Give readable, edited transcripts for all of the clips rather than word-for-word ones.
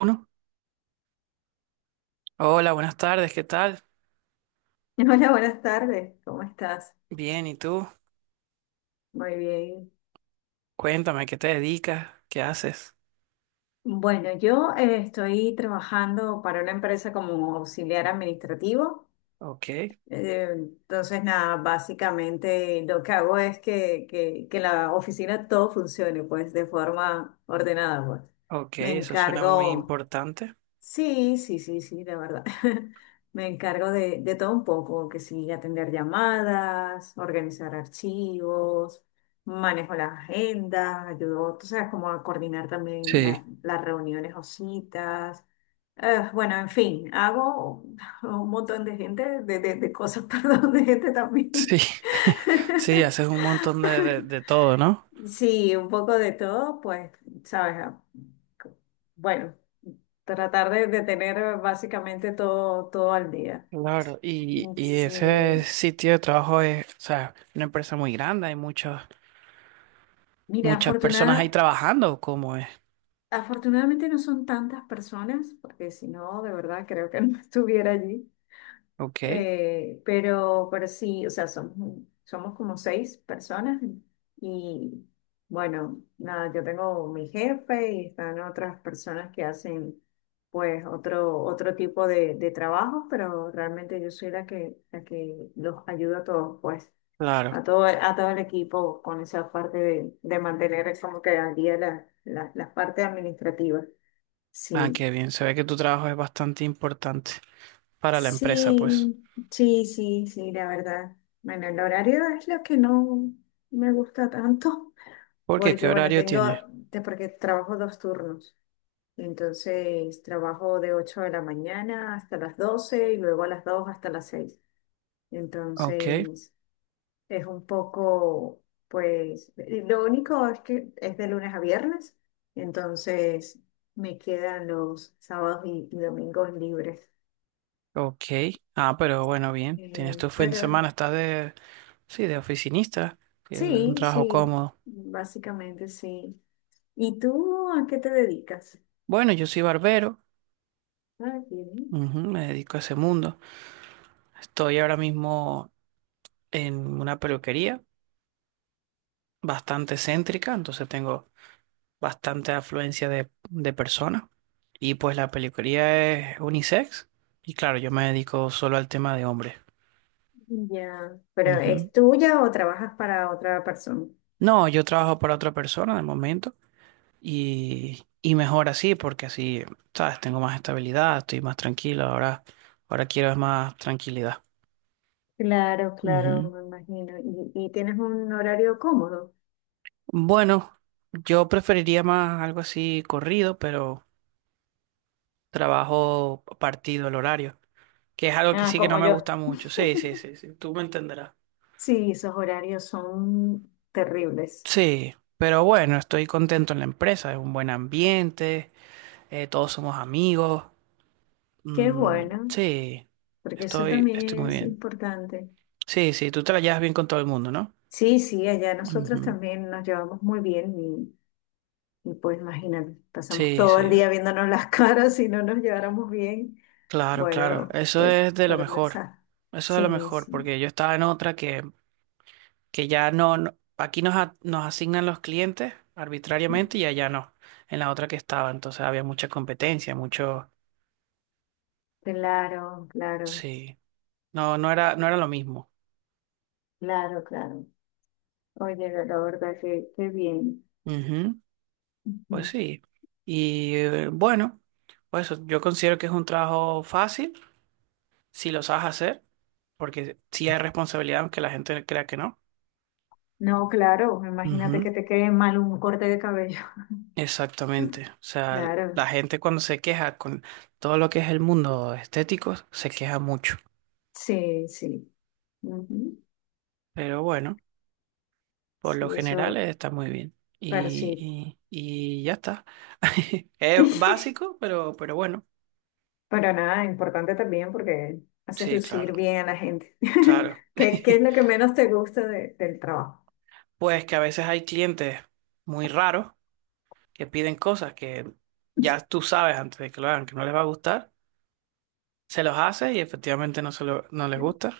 Uno. Hola, buenas tardes, ¿qué tal? Hola, buenas tardes. ¿Cómo estás? Bien, ¿y tú? Muy bien. Cuéntame, ¿qué te dedicas? ¿Qué haces? Bueno, yo estoy trabajando para una empresa como auxiliar administrativo. Ok, Entonces, nada, básicamente lo que hago es que la oficina todo funcione, pues, de forma ordenada, pues. ok, Me eso suena muy encargo importante. Sí, sí, sí, sí, la verdad. Me encargo de todo un poco, que sí, atender llamadas, organizar archivos, manejo las agendas, ayudo, tú sabes, como a coordinar también Sí, las reuniones o citas. Bueno, en fin, hago un montón de gente, de cosas, perdón, de gente sí, también. sí, haces un montón de, de todo, ¿no? Sí, un poco de todo, pues, sabes. Ah, bueno, tratar de tener básicamente todo, todo al día. Claro, y ese Sí. sitio de trabajo es, o sea, una empresa muy grande, hay Mira, muchas personas ahí trabajando, ¿cómo es? afortunadamente no son tantas personas, porque si no, de verdad creo que no estuviera allí. Ok, Pero sí, o sea, somos como seis personas y bueno, nada, yo tengo mi jefe y están otras personas que hacen pues otro tipo de trabajo, pero realmente yo soy la que los ayuda a todos, pues, claro. A todo el equipo con esa parte de mantener como que al día la parte administrativa. Ah, Sí. qué bien, se ve que tu trabajo es bastante importante para la empresa, pues. Sí, sí, sí, sí, la verdad. Bueno, el horario es lo que no me gusta tanto, ¿Por qué? ¿Qué porque bueno, horario tienes? Porque trabajo dos turnos. Entonces, trabajo de 8 de la mañana hasta las 12 y luego a las 2 hasta las 6. Ok. Entonces, es un poco, pues, lo único es que es de lunes a viernes, entonces me quedan los sábados y domingos libres. Ok. Ah, pero bueno, bien. Tienes Eh, tu fin de pero semana, estás de, sí, de oficinista, que es un Sí, trabajo sí, cómodo. básicamente sí. ¿Y tú a qué te dedicas? Bueno, yo soy barbero, Ah, bien. ujú, me dedico a ese mundo. Estoy ahora mismo en una peluquería bastante céntrica, entonces tengo bastante afluencia de personas. Y pues la peluquería es unisex, y claro, yo me dedico solo al tema de hombres. Ya, pero Ujú. ¿es tuya o trabajas para otra persona? No, yo trabajo para otra persona de momento. Y mejor así, porque así, ¿sabes? Tengo más estabilidad, estoy más tranquilo, ahora quiero es más tranquilidad. Claro, claro, Ujú. me imagino. ¿Y tienes un horario cómodo? Bueno, yo preferiría más algo así corrido, pero trabajo partido el horario, que es algo que Ah, sí que como no me gusta yo. mucho. Sí, sí, sí, sí, tú me entenderás. Sí, esos horarios son terribles. Sí, pero bueno, estoy contento en la empresa, es un buen ambiente, todos somos amigos. Qué Mm, bueno, sí, porque eso también estoy muy es bien. importante. Sí, sí, tú te la llevas bien con todo el mundo, ¿no? Sí, sí, allá nosotros Ujú. también nos llevamos muy bien. Y pues imagínate, pasamos Sí, todo el sí, día viéndonos las caras si no nos lleváramos bien. claro, claro. Bueno, Eso pues es de lo fueron de mejor. esa. Eso es de lo Sí, mejor, sí. porque yo estaba en otra que ya no, no- aquí nos, a- nos asignan los clientes arbitrariamente y allá no, en la otra que estaba. Entonces había mucha competencia, mucho. Claro, claro, Sí, no, no era, no era lo mismo. claro, claro. Oye, la verdad que qué bien. Ujú. Pues Ujú. sí. Y bueno, pues yo considero que es un trabajo fácil si lo sabes hacer, porque sí hay responsabilidad, aunque la gente crea que no. No, claro, imagínate que te quede mal un corte de cabello. Exactamente. O sea, Claro, la gente cuando se queja con todo lo que es el mundo estético, se queja mucho. sí, sí. Ujú. Pero bueno, por lo Sí, general eso, está muy bien. pero sí. Y ya está. Es básico, pero bueno. Pero nada, importante también porque haces Sí, lucir claro, bien a la gente. claro. ¿Qué, qué es lo que menos te gusta del trabajo? Pues que a veces hay clientes muy raros que piden cosas que ya tú sabes antes de que lo hagan que no les va a gustar, se los haces y efectivamente no, se lo- no les gusta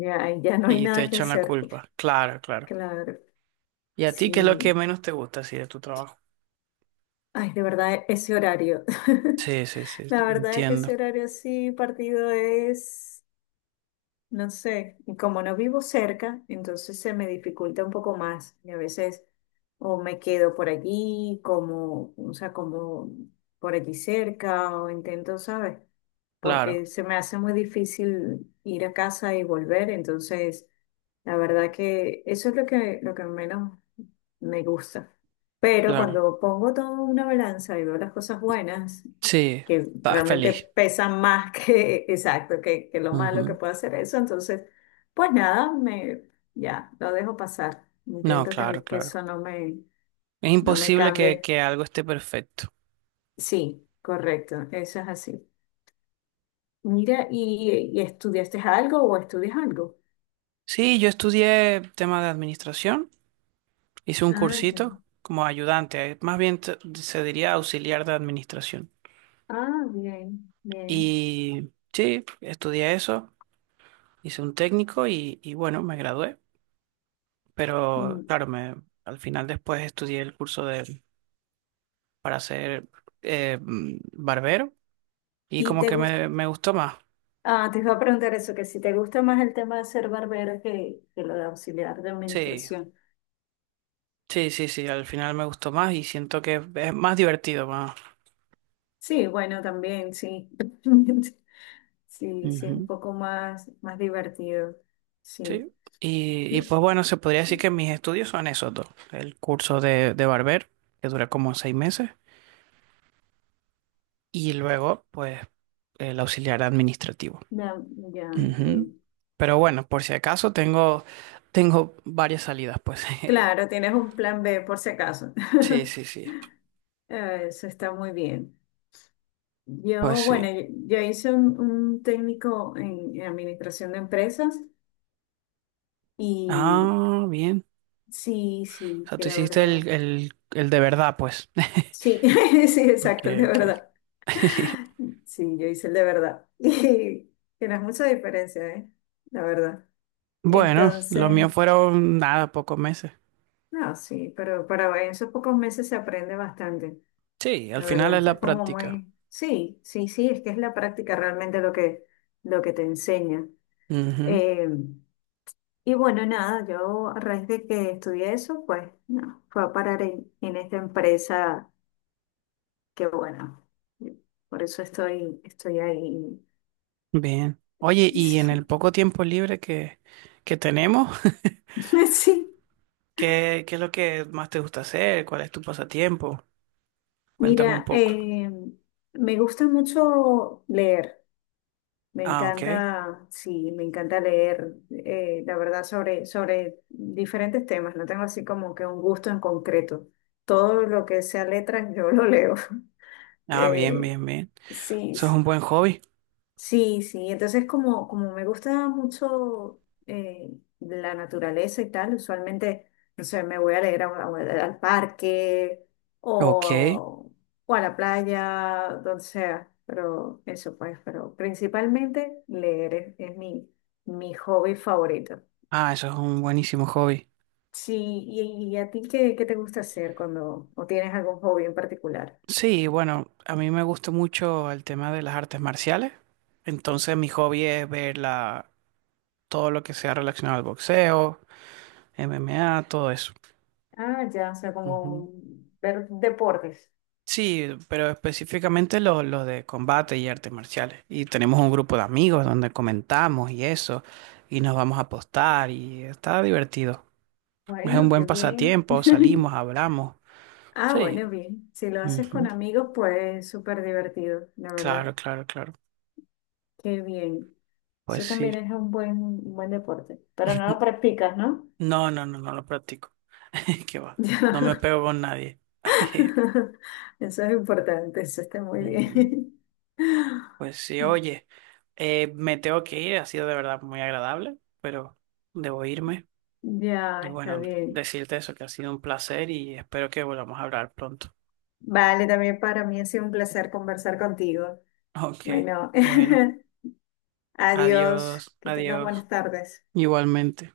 Ya, ya no hay y te nada que echan la hacer. culpa. Claro, claro. Claro, ¿Y a ti qué es lo que sí. menos te gusta así de tu trabajo? Ay, de verdad, ese horario. Sí, sí, sí, La verdad es que entiendo. ese horario así partido es... No sé, y como no vivo cerca, entonces se me dificulta un poco más. Y a veces o me quedo por allí, como, o sea, como por allí cerca, o intento, ¿sabes? Claro, Porque se me hace muy difícil ir a casa y volver. Entonces, la verdad que eso es lo que menos me gusta. Pero claro. cuando pongo todo en una balanza y veo las cosas buenas, Sí, que estás realmente feliz. pesan más que, exacto, que lo malo que Ujú. puede hacer eso, entonces, pues nada, me, ya, lo dejo pasar. No, Intento claro, que claro. eso no me, Es no me imposible cambie. que algo esté perfecto. Sí, correcto, eso es así. Mira, ¿y estudiaste algo o estudias algo? Sí, yo estudié tema de administración, hice un Ah, ya. cursito como ayudante, más bien te- se diría auxiliar de administración. Ah, bien, bien. Y sí, estudié eso, hice un técnico y bueno, me gradué. Pero Mm. claro, me, al final después estudié el curso de para ser barbero y ¿Y como te que gusta? me gustó más. Ah, te iba a preguntar eso, que si te gusta más el tema de ser barbero que lo de auxiliar de Sí, administración. sí, sí, sí, al final me gustó más y siento que es más divertido, más. Sí, bueno, también, sí. Sí, sí, es un Ujú. poco más, más divertido. Sí. Sí. Y Mi- pues bueno, se podría decir que mis estudios son esos dos. El curso de barbero, que dura como 6 meses, y luego, pues, el auxiliar administrativo. Ya, ya, Ujú. bien. Pero bueno, por si acaso tengo, tengo varias salidas, pues. Claro, tienes un plan B por si acaso. Sí, sí, sí. Eso está muy bien. Pues Yo, bueno, sí. yo hice un técnico en administración de empresas y Ah, bien. sí, O sí, sea, que tú la hiciste verdad. El de verdad, pues. Sí, sí, Ok, exacto, de ok. verdad. Sí, yo hice el de verdad. Y que no es mucha diferencia, ¿eh? La verdad. Bueno, los Entonces, míos fueron nada, pocos meses. no, sí, pero para en esos pocos meses se aprende bastante, Sí, al la verdad. final es Entonces, es la como práctica. muy, sí, sí, sí, es que es la práctica realmente lo que te enseña. Ujú. Eh, y bueno, nada, yo a raíz de que estudié eso, pues, no, fue a parar en esta empresa que, bueno, por eso estoy ahí. Bien. Oye, y en el Sí, poco tiempo libre que tenemos, sí. ¿qué, qué es lo que más te gusta hacer? ¿Cuál es tu pasatiempo? Cuéntame un Mira, poco. Me gusta mucho leer, me Ah, ok. encanta, sí, me encanta leer, la verdad, sobre diferentes temas, no tengo así como que un gusto en concreto. Todo lo que sea letras, yo lo leo. Ah, bien, Eh, bien, bien. sí. Eso es un buen hobby. Sí, sí, entonces como me gusta mucho eh, la naturaleza y tal, usualmente, no sé, me voy a leer al parque Ok. o, o a la playa, donde sea, pero eso pues, pero principalmente leer es mi hobby favorito. Ah, eso es un buenísimo hobby. Sí, y a ti qué, te gusta hacer cuando, o tienes algún hobby en particular? Sí, bueno, a mí me gusta mucho el tema de las artes marciales. Entonces mi hobby es ver la, todo lo que sea relacionado al boxeo, MMA, todo eso. Ah, ya, o sea, Ujú. como ver deportes. Sí, pero específicamente los de combate y artes marciales. Y tenemos un grupo de amigos donde comentamos y eso, y nos vamos a apostar y está divertido. Es un Bueno, qué buen bien. pasatiempo, salimos, hablamos. Ah, Sí. bueno, bien. Si lo haces con Ujú. amigos, pues súper divertido, la verdad. Claro, claro, claro. Qué bien. Pues Eso sí. también es un buen deporte. Pero no lo practicas, ¿no? No, no, no, no lo practico. Qué va. No me Ya. pego con nadie. Eso es importante, eso está muy Ujú. bien. Pues sí, oye, me tengo que ir. Ha sido de verdad muy agradable, pero debo irme. Ya, Y está bueno, bien. decirte eso, que ha sido un placer y espero que volvamos a hablar pronto. Vale, también para mí ha sido un placer conversar contigo. Ok, Bueno, bueno, adiós. adiós, Que tengas adiós. buenas tardes. Igualmente.